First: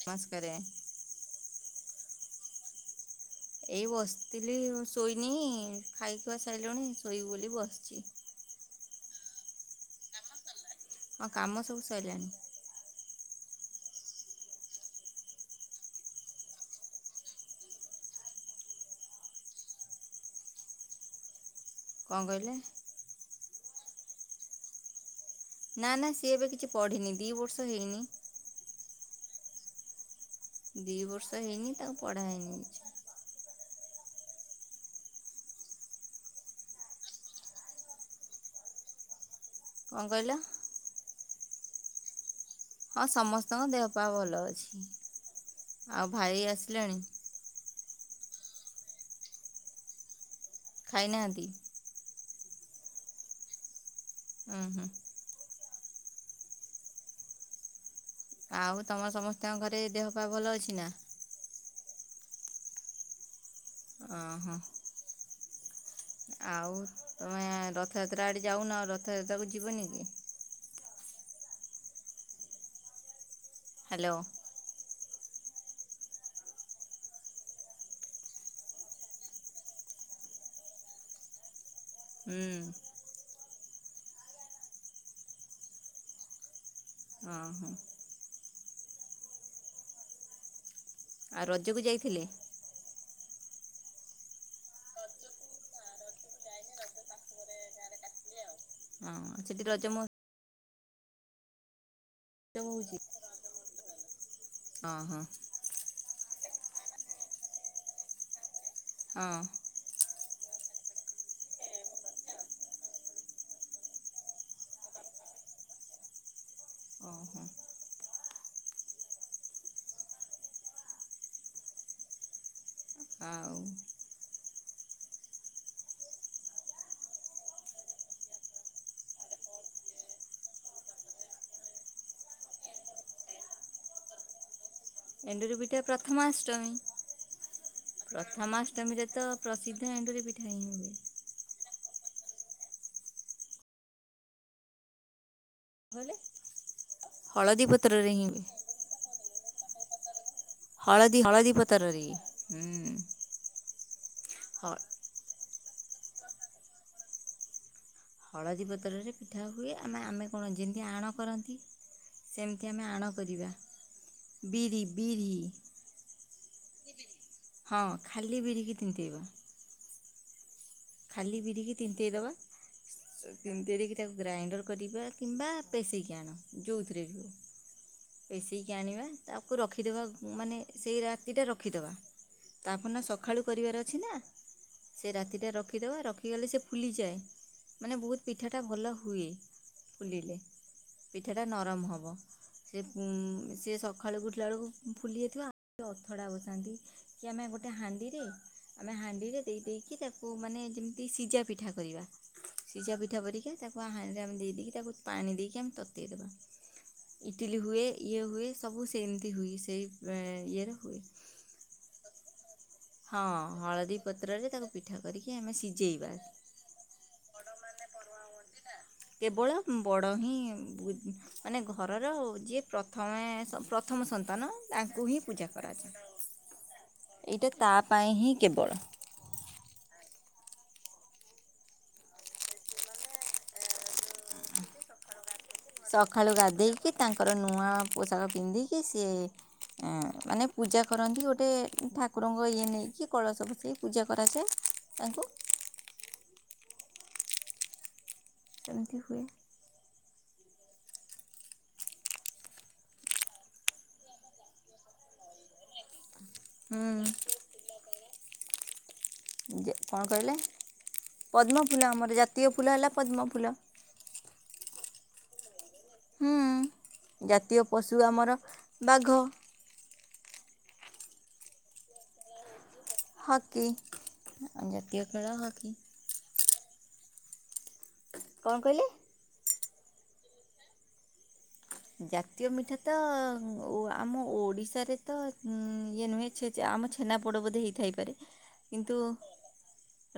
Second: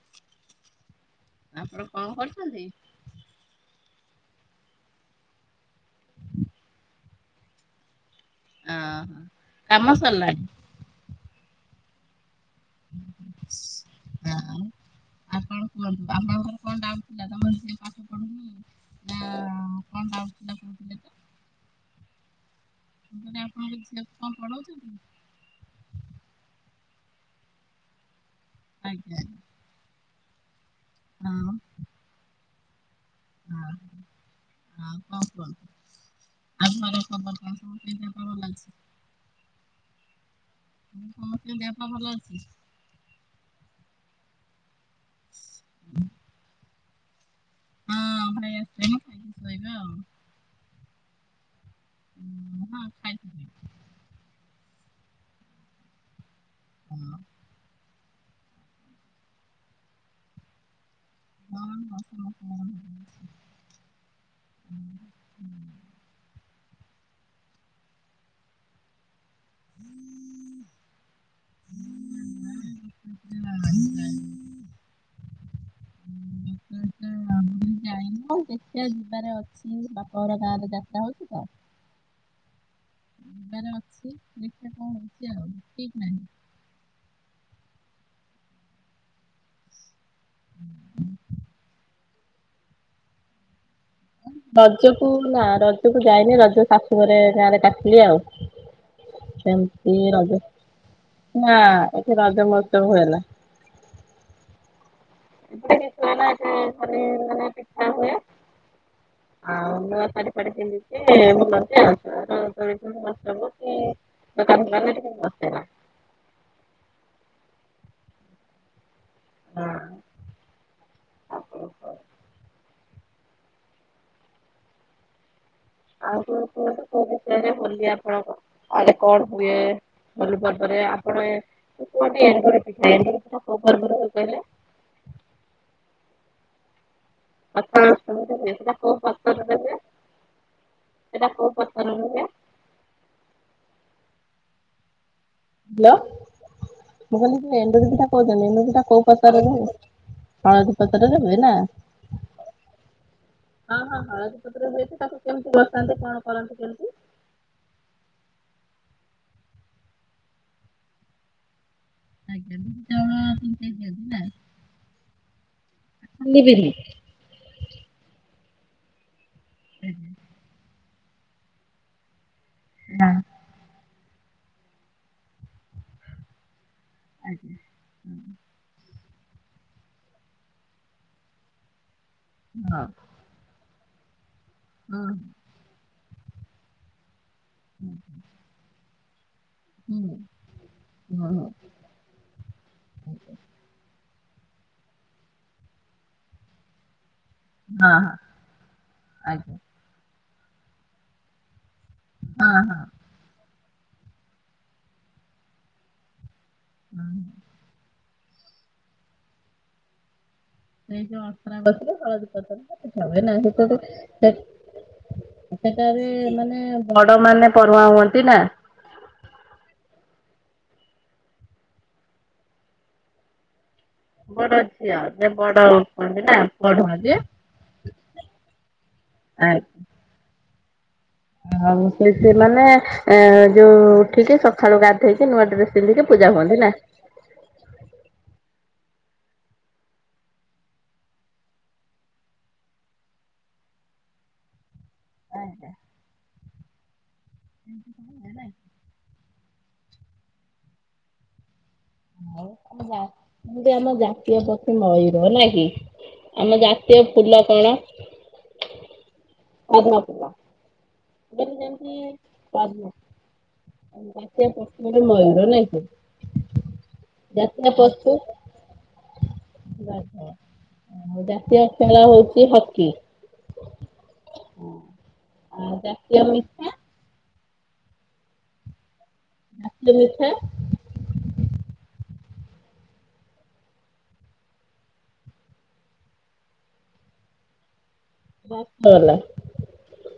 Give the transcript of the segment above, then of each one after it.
ନମସ୍କାରେ। ଆପଣ କଣ କରୁଛନ୍ତି? ଏଇ ବସିଥିଲି ଶୋଇନି, ଖାଇଖୁଆ ସାରିଲୁଣି ଶୋଇବୁ ବୋଲି ବସିଛି। ଓହୋ କାମ ସରିଲାଣି। ହଁ କାମ ସବୁ ସରିଲାଣି। ନା। ଆଉ କଣ କୁହନ୍ତୁ, ଆପଣଙ୍କର କଣ ଡାଉଟ ଥିଲା [unintelligible] ହଁ କଣ କାମ ଥିଲା [unintelligible] କଣ କହିଲେ? ପୁଣି ଆପଣଙ୍କ ମିସେସ କଣ ପଢଉଛନ୍ତି। ନା ନା ସିଏ ଏବେ କିଛି ପଢିନି, ଦି ବର୍ଷ ହେଇନି। ଆଜ୍ଞା ଦି ବର୍ଷ ହଁ ହେଇନି ତାଙ୍କୁ ପଢା ହେଇଯାଇଛି। ହଁ ହଁ କ କ ଆଉ କଣ ଖବର କହ [unintelligible] କଣ କହିଲ? ସମସ୍ତଙ୍କ ଦେହ ପା ଭଲ ଅଛି? ହଁ ସମସ୍ତଙ୍କ ଦେହପା ଭଲ ଅଛି। ଆଉ ଭାଇ ଆସିଲାଣି? ହଁ ଭାଇ ଆସିଲେନି ଖାଇକି ଶୋଇବେ ଆଉ ଖାଇନାହାନ୍ତି? ହଁ। ଖାଇଥିଲି ହଁ ହଁ। ହୁଁ ଆଉ ତମ ସମସ୍ତଙ୍କ ଘରେ ଦେହ ପାହା ଭଲ ଅଛି ନା? ଅହ ହ ହ ହ। ଅହ। ଆଉ ତମେ ରଥଯାତ୍ରା ଆଡେ ଯାଉନ ରଥଯାତ୍ରାକୁ ଯିବନି କି? ହୁଁ। ହାଲୋ। ହଁ ଦେଖିବା ଯିବାରେ ଅଛି ବାପା ଘର ଗାଁରେ ଯାତ୍ରା ହଉଛି ତ ହୁଁ। ଯିବାର ଅଛି ଦେଖିଆ କଣ ହେଉଛି ଆଉ ଠିକ ନାହିଁ। ଅହ। ହ ଆଉ ରଜକୁ ଯାଇଥିଲେ? ରଜକୁ ନା ରଜକୁ ଯାଇନି ରଜ ଶାଶୁ ଘରେ ଗାଁରେ କାଟିଲି ଆଉ ହଁ ସେଠି ସେମତି ମହୋତ୍ସବ ରଜ ନା ଏଠି ରଜ ମଜ ହୁଏନା। ଅହ। [inaudible] ମାନେ ପିଠା ହୁଏ। ହଁ ଆଉ ନୂଆ ଶାଢୀ ପାଢ଼ୀ ପିନ୍ଧି [inaudible] ଅହ। ହଁ। ଆଉ ଆଉ [inaudible] ହୋଲି ଆପଣଙ୍କ କଣ ହୁଏ? ହୋଲି ପର୍ବରେ ଆପଣ କୁହନ୍ତି ଏଣ୍ଡୁରି ପିଠା ଏଣ୍ଡୁରି ପିଠା କୋଉ ପର୍ବରେ ହୁଏ କହିଲେ? ଏଣ୍ଡୁରି ପିଠା ପ୍ରଥମାଷ୍ଟମୀ। ପ୍ରଥମା ଅଷ୍ଟମୀରେ ହୁଏ ସେଟା କୋଉ ପ୍ରଥମାଷ୍ଟମୀରେ ତ ପ୍ରସିଦ୍ଧ ଏଣ୍ଡୁରି ପିଠା ହିଁ ହୁଏ। ସେଇଟା କୋଉ ପର୍ବରେ ହୁଏ? ହାଲୋ କହିଲେ ମୁଁ କହିଲି ହଳଦୀ ଏଣ୍ଡୁରି ପିଠା ପତ୍ରରେ ହିଁ ହୁଏ କହୁଛନ୍ତି ଏଣ୍ଡୁରି ପିଠା କୋଉ ପତରରେ ହୁଏ? ହଳଦୀ ପତରରେ ହୁଏ ହଳଦୀ ନାଁ। ପତ୍ରରେ ହୁଁ ହଁ ହଁ ହଁ ହଳଦୀ ହ ପତରରେ ହୁଏ ଯେ ତାକୁ କେମିତି ବସାନ୍ତି କଣ କରନ୍ତି କେମିତି? ହଳଦୀ ପତ୍ରରେ ପିଠା ହୁଏ ଆମେ ଆମେ କଣ ଯେମିତି ଆଣ କରନ୍ତି। ଆଜ୍ଞା ସେମିତି ବିରି ଆମେ ଆଣ ଚାଉଳ କରିବା ତିନ୍ତେଇ ଦିଅନ୍ତି ନା ବିରି ବିରି ଖାଲି ବିରି। ହଁ ଖାଲି ବିରିକି ତିନ୍ତେଇବା। ହୁଁ। ଖାଲି ବିରିକି ତିନ୍ତେଇଦେବା ହଁ। ତିନତିରିକି ତାକୁ ଗ୍ରାଇଣ୍ଡର କରିବା କିମ୍ବା ପେଶେଇକି ଆଣ। ଯୋଉ ଥିରେ ଭି ଆଜ୍ଞା। ପେସେଇକି ଆଣିବା। ତାକୁ ରଖିଦେବା ମାନେ ସେଇ ରାତିଟା ରଖିଦେବା ତା ପରଦିନ ସ ସଖାଳୁ କରିବାର ଅଛି ନା ହଁ ସେ ହଁ ରାତିଟା ରଖିଦେବା ରଖିଗଲେ ସେ ଫୁଲିଯାଏ ମାନେ ବହୁତ ପିଠାଟା ଭଲ ହୁଏ। ହଁ ଫୁଲିଲେ ହଁ। ପିଠାଟା ହଁ। ନରମ ହବ। ସେ ସେ ସକାଳୁ ଉଠିଲା ବେଳକୁ ଫୁଲି ଯାଇଥିବ ଆଉ ଅଥଡ଼ା ବସାନ୍ତି। କି ଆମେ ଗୋଟେ ହଁ ହଁ ହାଣ୍ଡିରେ ଆମେ ହାଣ୍ଡିରେ ଆଜ୍ଞା ଦେଇ ଦେଇଦେଇକି ତାକୁ ମାନେ ଯେମତି ସିଝା ପିଠା କରିବା ହଁ ହଁ ସିଝା ପିଠା ଧରିକି ତାକୁ ଆ ହାଣ୍ଡିରେ ଆମେ ଦେଇ ଦେଇକି ତାକୁ ପାଣି ଦେଇକି ଆମେ ତତେଇଦବା ହଁ ଇଟିଲି ହୁଏ। ଇଏ ହୁଏ ସବୁ ସେମିତି ହୁଏ ସେଇ ପ୍ର ଇଏରେ ସେ ହୁଏ ମାଥାନ [inaudible] ହ ହଁ ନା ସେତୁ ହଳଦୀ ସେ ପତ୍ରରେ ତାକୁ ପିଠା କରିକି ଆମେ ସେଠାରେ ସିଝେଇବା ମାନେ ବଡ ମାନେ ପରମା ହୁଅନ୍ତି। ନା କେବଳ ବଡ଼ ହିଁ ମାନେ ଘରର ଯିଏ ପ୍ରଥମେ ପ୍ରଥମ ସନ୍ତାନ ବଡ ଝିଅ ତାଙ୍କୁ ହିଁ ଯେ ପୂଜା ବଡ କୁହନ୍ତି ନା ପଢୁଆଁ ଯେ କରାଯାଏ ଏଇଟା ତା ପାଇଁ ହିଁ କେବଳ। ଆଇ ଆଉ ସେ ସେମାନେେ ଯୋଉ ଉଠିକି ସକାଳୁ ଗା ହେଇ କି ନୂଆଡେସ ପିନ୍ଧିକି ସକାଳୁ ପୂଜା ହୁଅନ୍ତି। ନା ଗାଧେଇକି ତାଙ୍କର ନୂଆ ପୋଷାକ ପିନ୍ଧିକି ସିଏ ମାନେ ପୂଜା କରନ୍ତି। ଗୋଟେ ଠାକୁରଙ୍କ ଇଏ ନେଇକି କଳସ ବସେଇକି ପୂଜା କରାଯାଏ। ତାଙ୍କୁୁ ଆଜ୍ଞା। ଏମିତି ହୁଏ। ଏମତି ଆମ ଜାତୀୟ ପକ୍ଷୀ ମୟୂର ନ କି ଆମ ଜାତୀୟ ହୁଁ ଫୁଲ କ'ଣ? ପଦ୍ମ କଣ ଫୁଲ କହିଲେ? ପଦ୍ମ ଫୁଲ ଆମର ଜାତୀୟ ଫୁଲ ହେଲା ଯେମିତି! ପଦ୍ମ ଫୁଲ। [unintelligible] ମୟୂର ନାଇଁ କି? ହୁଁ ଜାତୀୟ ପଶୁ ଆମର ବାଘ। ଆଉ ଜାତୀୟ ଖେଳ ହଉଛି। ହକି ହକି ଆମ ଜାତୀୟ ଖେଳ ହାକି। ୟାମି କ'ଣ କହିଲେ? ଜାତୀୟ ମିଠା ଜାତୀୟ ମିଠା ତ ଆମ ଓଡ଼ିଶାରେ ତ ଇଏ ନୁହେଁ। ଚେ ଯେ ଆମ ଛେନା ପୋଡ଼ ବୋଧେ ହେଇଥାଇପାରେ! କିନ୍ତୁ ରସଗୋଲା।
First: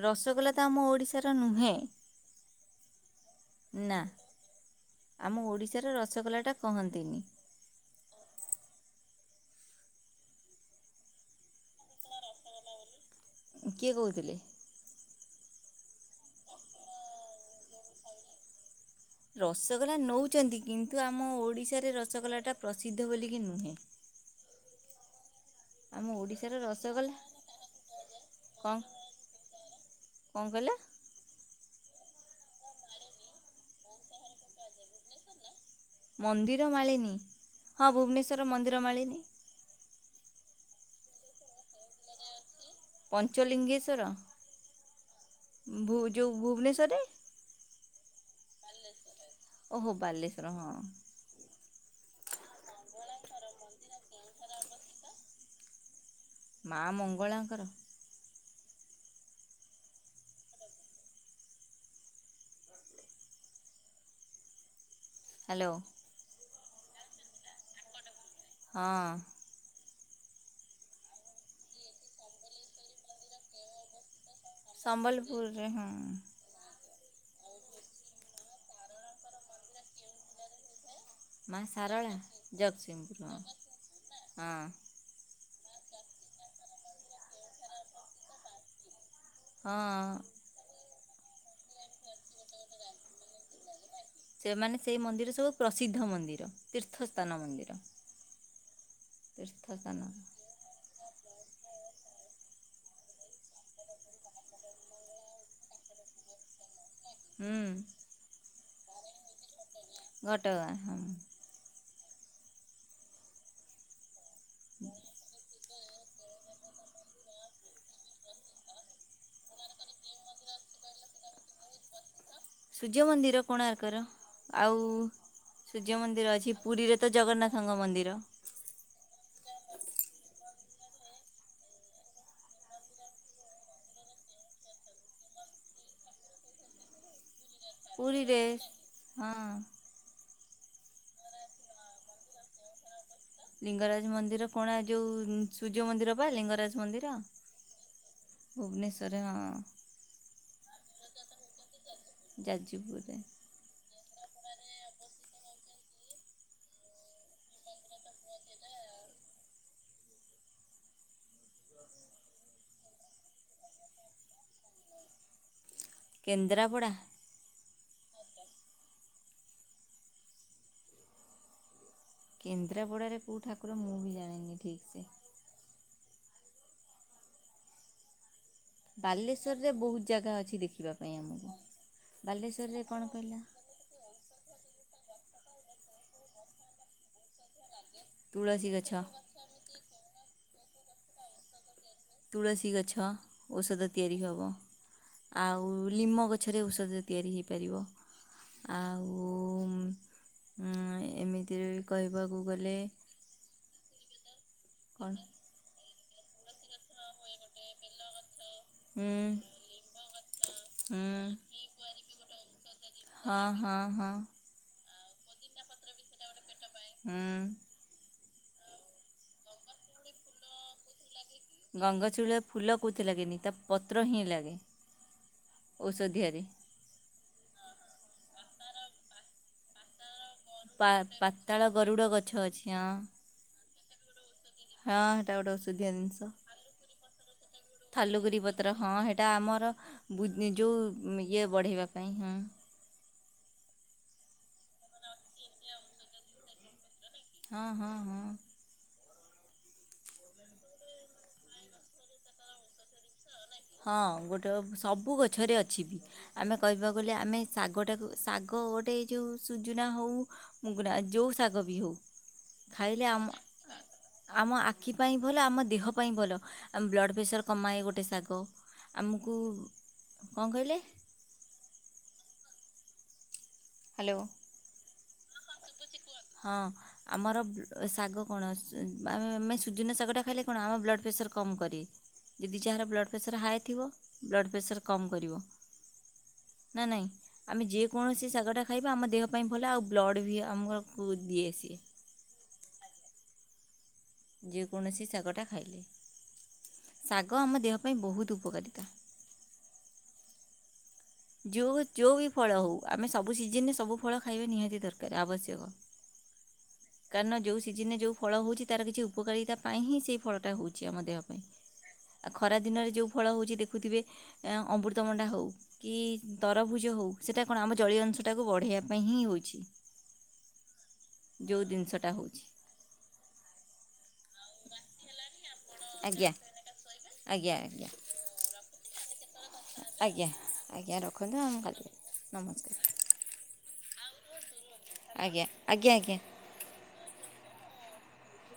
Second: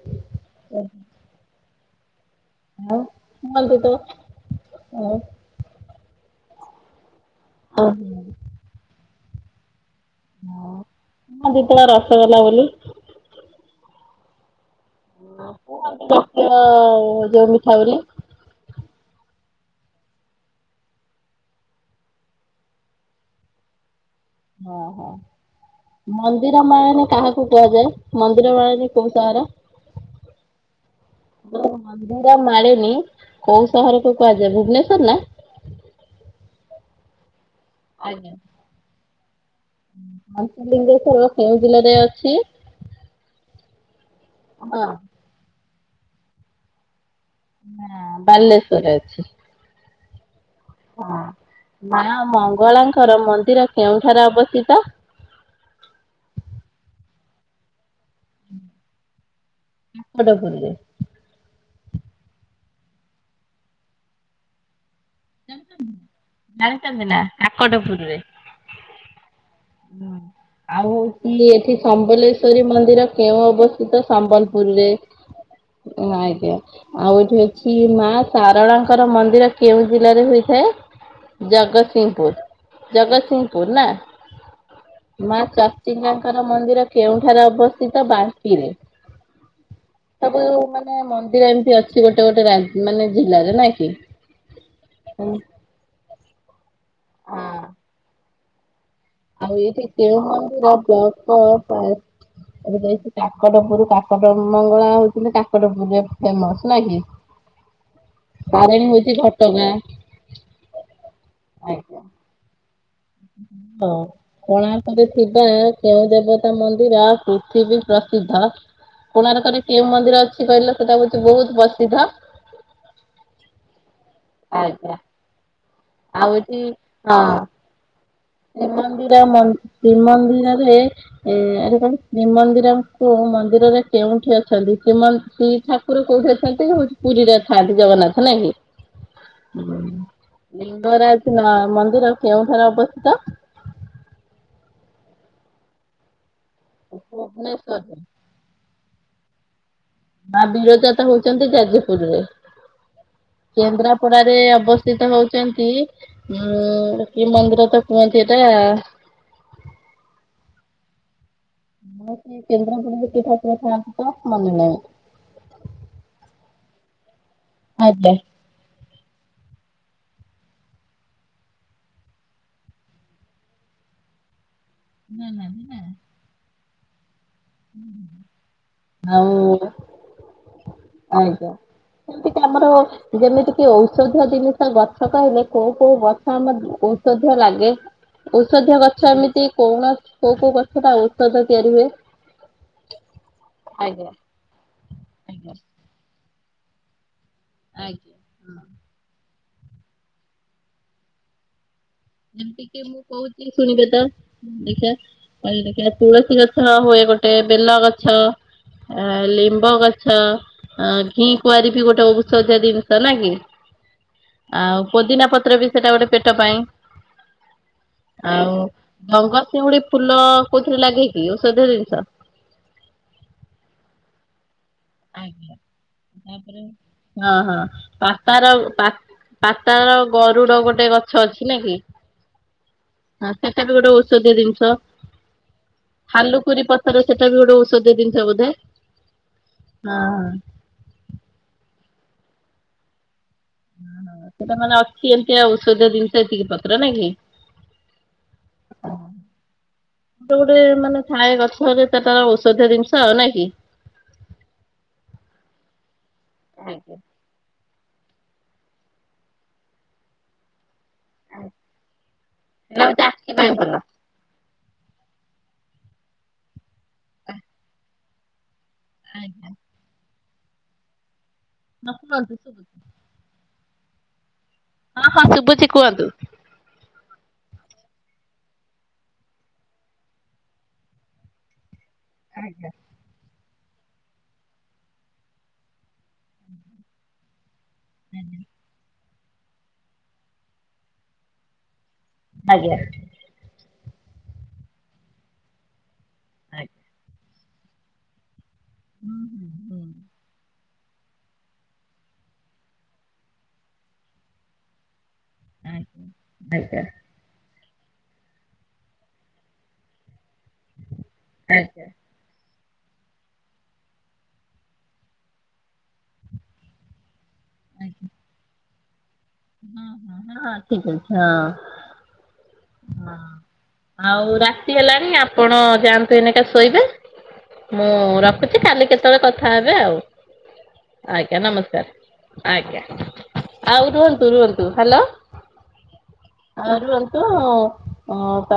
ରସଗୋଲା ତ ଆମ ଓଡିଶାର ନୁହେଁ। ହ [inaudible] ମୁଁ ଓଡ଼ିଶାର ରସଗୋଲା ଟା କହନ୍ତିନି। ହଁ ରସଗଲା ବୋଲି କିଏ କହୁଥିଲେ? ଖ ଯୋଉ ମିଠା ବୋଲି। ରସଗୋଲା ନେଉଛନ୍ତି। କିନ୍ତୁ ଆମ ଓଡ଼ିଶାରେ ରସଗୋଲାଟା ପ୍ରସିଦ୍ଧ ବୋଲିକି ନୁହେଁ। ଓହୋ ଆମ ଓଡ଼ିଶାର ମନ୍ଦିର ମାଳିନୀ ରସଗୋଲା କାହାକୁ କୁହାଯାଏ? ମନ୍ଦିର କଣ ମାଳିନୀ କୋଉ ସହର। କ'ଣ କହିଲେ? ମନ୍ଦିର ମାଳିନି କୋଉ ସହରକୁ କୁହାଯାଏ। ଭୁବନେଶ୍ଵର ନା ମନ୍ଦିର ମାଳିନି ହଁ ଆଜ୍ଞା। ଭୁବନେଶ୍ୱର ମନ୍ଦିର ମାଳିନି। ପଞ୍ଚୁଲିିଙ୍ଗଶ୍ବର କେଉଁ ଜିଲ୍ଲାରେ ଅଛି? ପଞ୍ଚଲିଙ୍ଗେଶ୍ଵର ହଁ ଯେଉଁ ଭୁବନେଶ୍ୱରରେ ହଁ ବାଲେଶ୍ଵରରେ ଅଛି। ଓହୋ ବାଲେଶ୍ଵର ହଁ ମା ମଙ୍ଗଳାଙ୍କର ମନ୍ଦିର କେଉଁଠାରେ ଅବସ୍ଥିତ? ମା ମଙ୍ଗଳାଙ୍କର [unintelligible] ହ୍ୟାଲୋ ଜାଣିଛନ୍ତି ନା ଆକଟପୁରରେ। ହଁ ଆଉ ହଉଛି ଏଠି ସମ୍ବଲେଶ୍ଵରୀ ମନ୍ଦିର କେଉଁ ଅବସ୍ଥିତ ସମ୍ବଲ? ସମ୍ବଲପୁରରେ ହଁ ପୂର୍ ଆଜ୍ଞା ଆଉ ଏଇଠି ଅଛି ମା ସାରଳାଙ୍କର ମନ୍ଦିର କେଉଁ ଜିଲ୍ଲାରେ ହୋଇଥାଏ? ମା ଶାରଳା ଜଗତସିଂହପୁର ହଁ ଜଗତସିଂହପୁର ନା। ହଁ। ମା ଚର୍ଚ୍ଚିକାଙ୍କର ମନ୍ଦିର କେଉଁଠାରେ ଅବସ୍ଥିତ ବାଙ୍କିରେ। ହଁ। ସବୁ ମାନେ ମନ୍ଦିର ଏମିତି ଅଛି ଗୋଟେ ଗୋଟେ ମାନେ ଜିଲ୍ଲାରେ ନାଇଁ କି। ସେମାନେ ସେଇ ହଁ। ମନ୍ଦିର ସବୁ ପ୍ରସିଦ୍ଧ ମନ୍ଦିର ତୀର୍ଥସ୍ଥାନ ମନ୍ଦିର। ଆଉ ଏଇଠି ତୀର୍ଥସ୍ଥାନ କେଉଁ ମନ୍ଦିର [unintelligible] ଏବେ ଯାଇଛି କାକଟପୁର କାକଟ ମଙ୍ଗଳା ହଉଛନ୍ତି କାକଟପୁରରେ ଫେମସ ନାକି। ହୁଁ। ତାରିଣୀ ହଉଛି ଘଟଗାଁ। ଘଟଗାଁ ହଁ। ଆଜ୍ଞା। ହଁ। କୋଣାର୍କରେ ଥିବା କେଉଁ ଦେବତା ମନ୍ଦିର ପୃଥିବୀ ପ୍ରସିଦ୍ଧ? କୋଣାର୍କରେ କେଉଁ ମନ୍ଦିର ଅଛି କହିଲ ସେଟା ହଉଛି ବହୁତ ପ୍ରସିଦ୍ଧ? ସୂର୍ଯ୍ୟ ମନ୍ଦିର କୋଣାର୍କର ଆଉ ଆଜ୍ଞା ସୂର୍ଯ୍ୟ ଆଉ ମନ୍ଦିର ଅଛି, ଏଠି ପୁରୀରେ ତ ହଁ ଜଗନ୍ନାଥଙ୍କ ମନ୍ଦିର। ଶ୍ରୀମନ୍ଦିର ମୟି ଶ୍ରୀମନ୍ଦିରରେ ଏ ଆରେ କହିଲୁ ଶ୍ରୀମନ୍ଦିର କୁ ମନ୍ଦିରରେ କେଉଁଠି ଅଛନ୍ତି ଶ୍ରୀମନ୍ଦିର କୁ ଠା ଠାକୁର କୋଉଠି ଅଛନ୍ତି ପୁରୀରେ ଥାଆନ୍ତି ଜଗନ୍ନାଥ ପୁରୀରେ ନାଇଁ ହଁ କି। ଲିଙ୍ଗରାଜ ମନ୍ଦିର କେଉଁଠାରେ ଅବସ୍ଥିତ? ଲିଙ୍ଗରାଜ ମନ୍ଦିର କଣା ଯୋଉ ସୂର୍ଯ୍ୟ ମନ୍ଦିର ବା ଲିଙ୍ଗରାଜ ମନ୍ଦିର। ଭୁବନେଶ୍ୱରରେ। ଭୁବନେଶ୍ୱର ରେ ହଁ। ମା ବିରଜା ତ ହେଉଛନ୍ତି ଜାଯପୁରରେ। ଯାଜପୁରରେ କେନ୍ଦ୍ରାପଡା ରେ ଅବସ୍ଥିତ ହେଉଛନ୍ତି ଉଁ କି ମନ୍ଦିର ତ କୁହନ୍ତି ଏଇଟା। ଆସେ କେନ୍ଦ୍ରାପଡ଼ା ରେ କି ଠାକୁର ଥାଆନ୍ତି ତ ମନେ ନାହିଁ। କେନ୍ଦ୍ରାପଡ଼ା। ଆଜ୍ଞା। କେନ୍ଦ୍ରାପଡ଼ାରେ କୋଉ ଠାକୁର ମୁଁ ବି ଜାଣିନି ଠିକ୍ ସେ। ନା ନାହିଁ ନା। ଉଁ ହୁଁ ହୁଁ। ବାଲେଶ୍ୱରରେ ବହୁତ ଜାଗା ଅଛି ଦେଖିବାକୁ। ଆଜ୍ଞା। ଯେମିତି କି ଆମର କହିଲା ଯେମିତି ଟିକେ ଔଷଧୀୟ ଜିନିଷ ଗଛ କହିଲେ କୋଉ କୋଉ ଗଛ ଆମ ଆମ [inaudible] ପ୍ରଥମେ ଲାଗେ ଔଷଧୀୟ ଗଛ ଏମିତି କୌଣସି କୋଉ କୋଉ ଗଛଟା ଔଷଧ ତିଆରି ହୁଏ? ତୁଳସୀ ଗଛ ଔଷଧ ଆଜ୍ଞା। ତିଆରି ହବ, ଆଜ୍ଞା। ଆଉ ଲିମ ଗଛରେ ଔଷଧ ତିଆରି ହୋଇଇପାରିବ, ଆଜ୍ଞା ହଁ। ଆଉ ଉଁ ଏମିତିରେ କହିବାକୁ ଗଲେ ଯେମିତିକି ମୁଁ କହୁଛିି ଶୁଣିବେ ତ ଯେ ଦେଖିବା ତୁଳସୀ ଗଛ ହୁଏ ଗୋଟେ ବେଲ ଗଛ। ଆଁ ଲିମ୍ବ ଗଛ ଘି କ'ଣ କୁଆଁରି ବି ଗୋଟେ ଔଷଧୀୟ ଜିନିଷ। ନା କି? ହଁ ହଁ ହଁ। ଆଉ ପୋଦିନା ପତ୍ର ବି ସେଇଟା ଗୋଟେ ପେଟ ପାଇଁ ହଁ। ଆଉ ଗଙ୍ଗ ଶିଉଳି ଫୁଲ କୋଉଥିରେ ଲାଗେ କି ଔଷଧୀୟ ଜିନିଷ? ଗଙ୍ଗଶିଉଳିଆ ଫୁଲ କୋଉଥିରେ ଲାଗେନି ତା ପତ୍ର ହିଁ ଲାଗେ। ଔଷଧିଆରେ ହଁ ହଁ ପାପାର ପାତାଳ ଗରୁଡ ଗୋଟେ ପା ଗଛ ଅଛି ପାତାଳ ନାଇ କି, ଗରୁଡ଼ ଗଛ ଅଛି ହଁ ସେଟା ବି ଗୋଟେ ଔଷଧ ଔଷଧୀୟ ଜିନିଷ, ହଁ ହେଟା ଗୋଟେ ଔଷଧୀୟ ଜିନିଷ ଥାଲୁକୁରି ପତ୍ର ସେଟା ବି ଗୋଟେ ଔଷଧୀୟ ଜିନିଷ ଥାଲୁଗୁରି ବୋଧେ? ପତ୍ର ହଁ ହେଟା ଆମର ହଁ ବୁ ଜି ଯଉ ଇଏ ବଢ଼େଇବା ପାଇଁ ହଁ। ସେଟା ମାନେ ଅଛି ଏମିତିଆ ଔଷଧୀୟ ଜିନିଷ ଏତିକି ପତ୍ର ନାଇଁ କି। ହଁ ହଁ ହଁ। ଗୋଟେ ଗୋଟେ ମାନେ ଥାଏ ଗଛ ଯେ ତାର ଔଷଧୀୟ ଜିନିଷ ନାଇଁ କି। ହଁ ଗୋଟେ ସବୁ ଗଛରେ ଅଛି ବି। ଆମେ କହିବାକୁ ଗଲେ ଆମେ ଶାଗଟାକୁ ଶାଗ ଗୋଟେ ଏ ଯୋଉ ସୁଜୁନା ହଉ ମୁଗୁନା ଯୋଉ ଶାଗ ବି ହଉ, ସେଇଟା ହଉଛି ଖାଇଲେ ଆମ ଆଖି ପାଇଁ ଭଲ। ଆମ ଆଖି ପାଇଁ ଭଲ। ଆମ ଦେହ ପାଇଁ ଭଲ। ଆମ ବ୍ଲଡ଼ ପ୍ରେସର୍ କମାଏ ଗୋଟେ ଶାଗ। ଆମକୁ, କଣ କହିଲେ? [unintelligible] ହାଲୋ। ହଁ ହଁ ଶୁଭୁଚି କୁହନ୍ତୁ। ହଁ। ଆମର ଶାଗ କଣ ଆସୁ ଆମେ ସୁଜୁନା ଶାଗଟା ଖାଇଲେ କଣ ଆମ ବ୍ଲଡ଼ ପ୍ରେସର କମ୍ କରେ। ଯଦି ଯାହାର ବ୍ଲଡ୍ ପ୍ରେସର୍ ହାଏ ଥିବ ବ୍ଲଡ୍ ପ୍ରେସର୍ କମ୍ କରିବ। ନା ନାଇଁ, ଆମେ ଯେକୌଣସି ଶାଗ ଟା ଖାଇବା ଆମ ଦେହ ପାଇଁ ଭଲ। ଆଉ ବ୍ଲଡ଼୍ ବି ଆମକୁ ଦିଏ ସିଏ। ଆଜ୍ଞା। ଯେକୌଣସି ଶାଗଟା ଖାଇଲେ। [unintelligible] ଶାଗ ଆମ ଦେହ ପାଇଁ ବହୁତ୍ ଉପକାରିତା। ଯୋଉ ଯୋଉ ବି ଫଳ ହଉ ଆମେ ସବୁ ସିଜିନ୍ ରେ ସବୁ ଫଳ ଖାଇବା ନିହାତି ଦରକାର ଆବଶ୍ୟକ। ଆଜ୍ଞା। କାରଣ ଯୋଉ ସିଜିନ୍ ରେ ଯୋଉ ଫଳ ହଉଚି ତାର କିଛି ଉପକାରିତା ପାଇଁ ହିଁ ସେଇ ଫଳଟା ହଉ ଚି ଆମ ଦେହ ପାଇଁ। ଆଉ ଖରା ଦିନରେ ଯୋଉ ଫଳ ହଉଚି ଦେଖୁଥିବେ ଅମୃତଭଣ୍ଡା ହଉ କି ତରଭୁଜ ହଉ, ସେଇଟା କଣ ଆମ ଜଳୀୟ ଅଂଶ ଟାକୁ ବଢ଼େଇବା ପାଇଁ ହିଁ ହଉଚି। ହଁ ହଁ ହଁ ଠିକ୍ ଅଛି ଯେଉଁ ଜିନିଷଟା ହେଉଛି। ହଁ। ହଁ। ଆଉ ରାତି ହେଲାଣି ଆପଣ ଯାଆନ୍ତୁ ଆଜ୍ଞା ଏଇନିକା ଶୋଇବେ। ଆଜ୍ଞା ମୁଁ ଆଜ୍ଞା ରଖୁଚି କାଲି କେତେବେଳେ କଥା ହେବେ ଆଉ। ଆଜ୍ଞା ରଖନ୍ତୁ ଆଜ୍ଞା ଆମ କାଲି ନମସ୍କାର। ନମସ୍କାର ଆଜ୍ଞା। ଆଉ ରୁହନ୍ତୁ ରୁହନ୍ତୁ। ହାଲୋ। ଆଜ୍ଞା ଆଜ୍ଞା ଆଜ୍ଞା ଆଉ ରୁହନ୍ତୁ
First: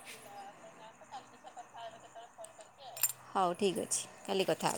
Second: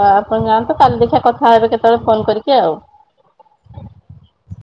ଆପଣ ଯାଆନ୍ତୁ କାଲି ଦେଖିଆ କଥା ହେବେ କେତେବେଳେ କଲ୍ କରିକି ଆଉ। ହଉ ଠିକ୍ ଅଛି। କାଲି କଥା ହବା।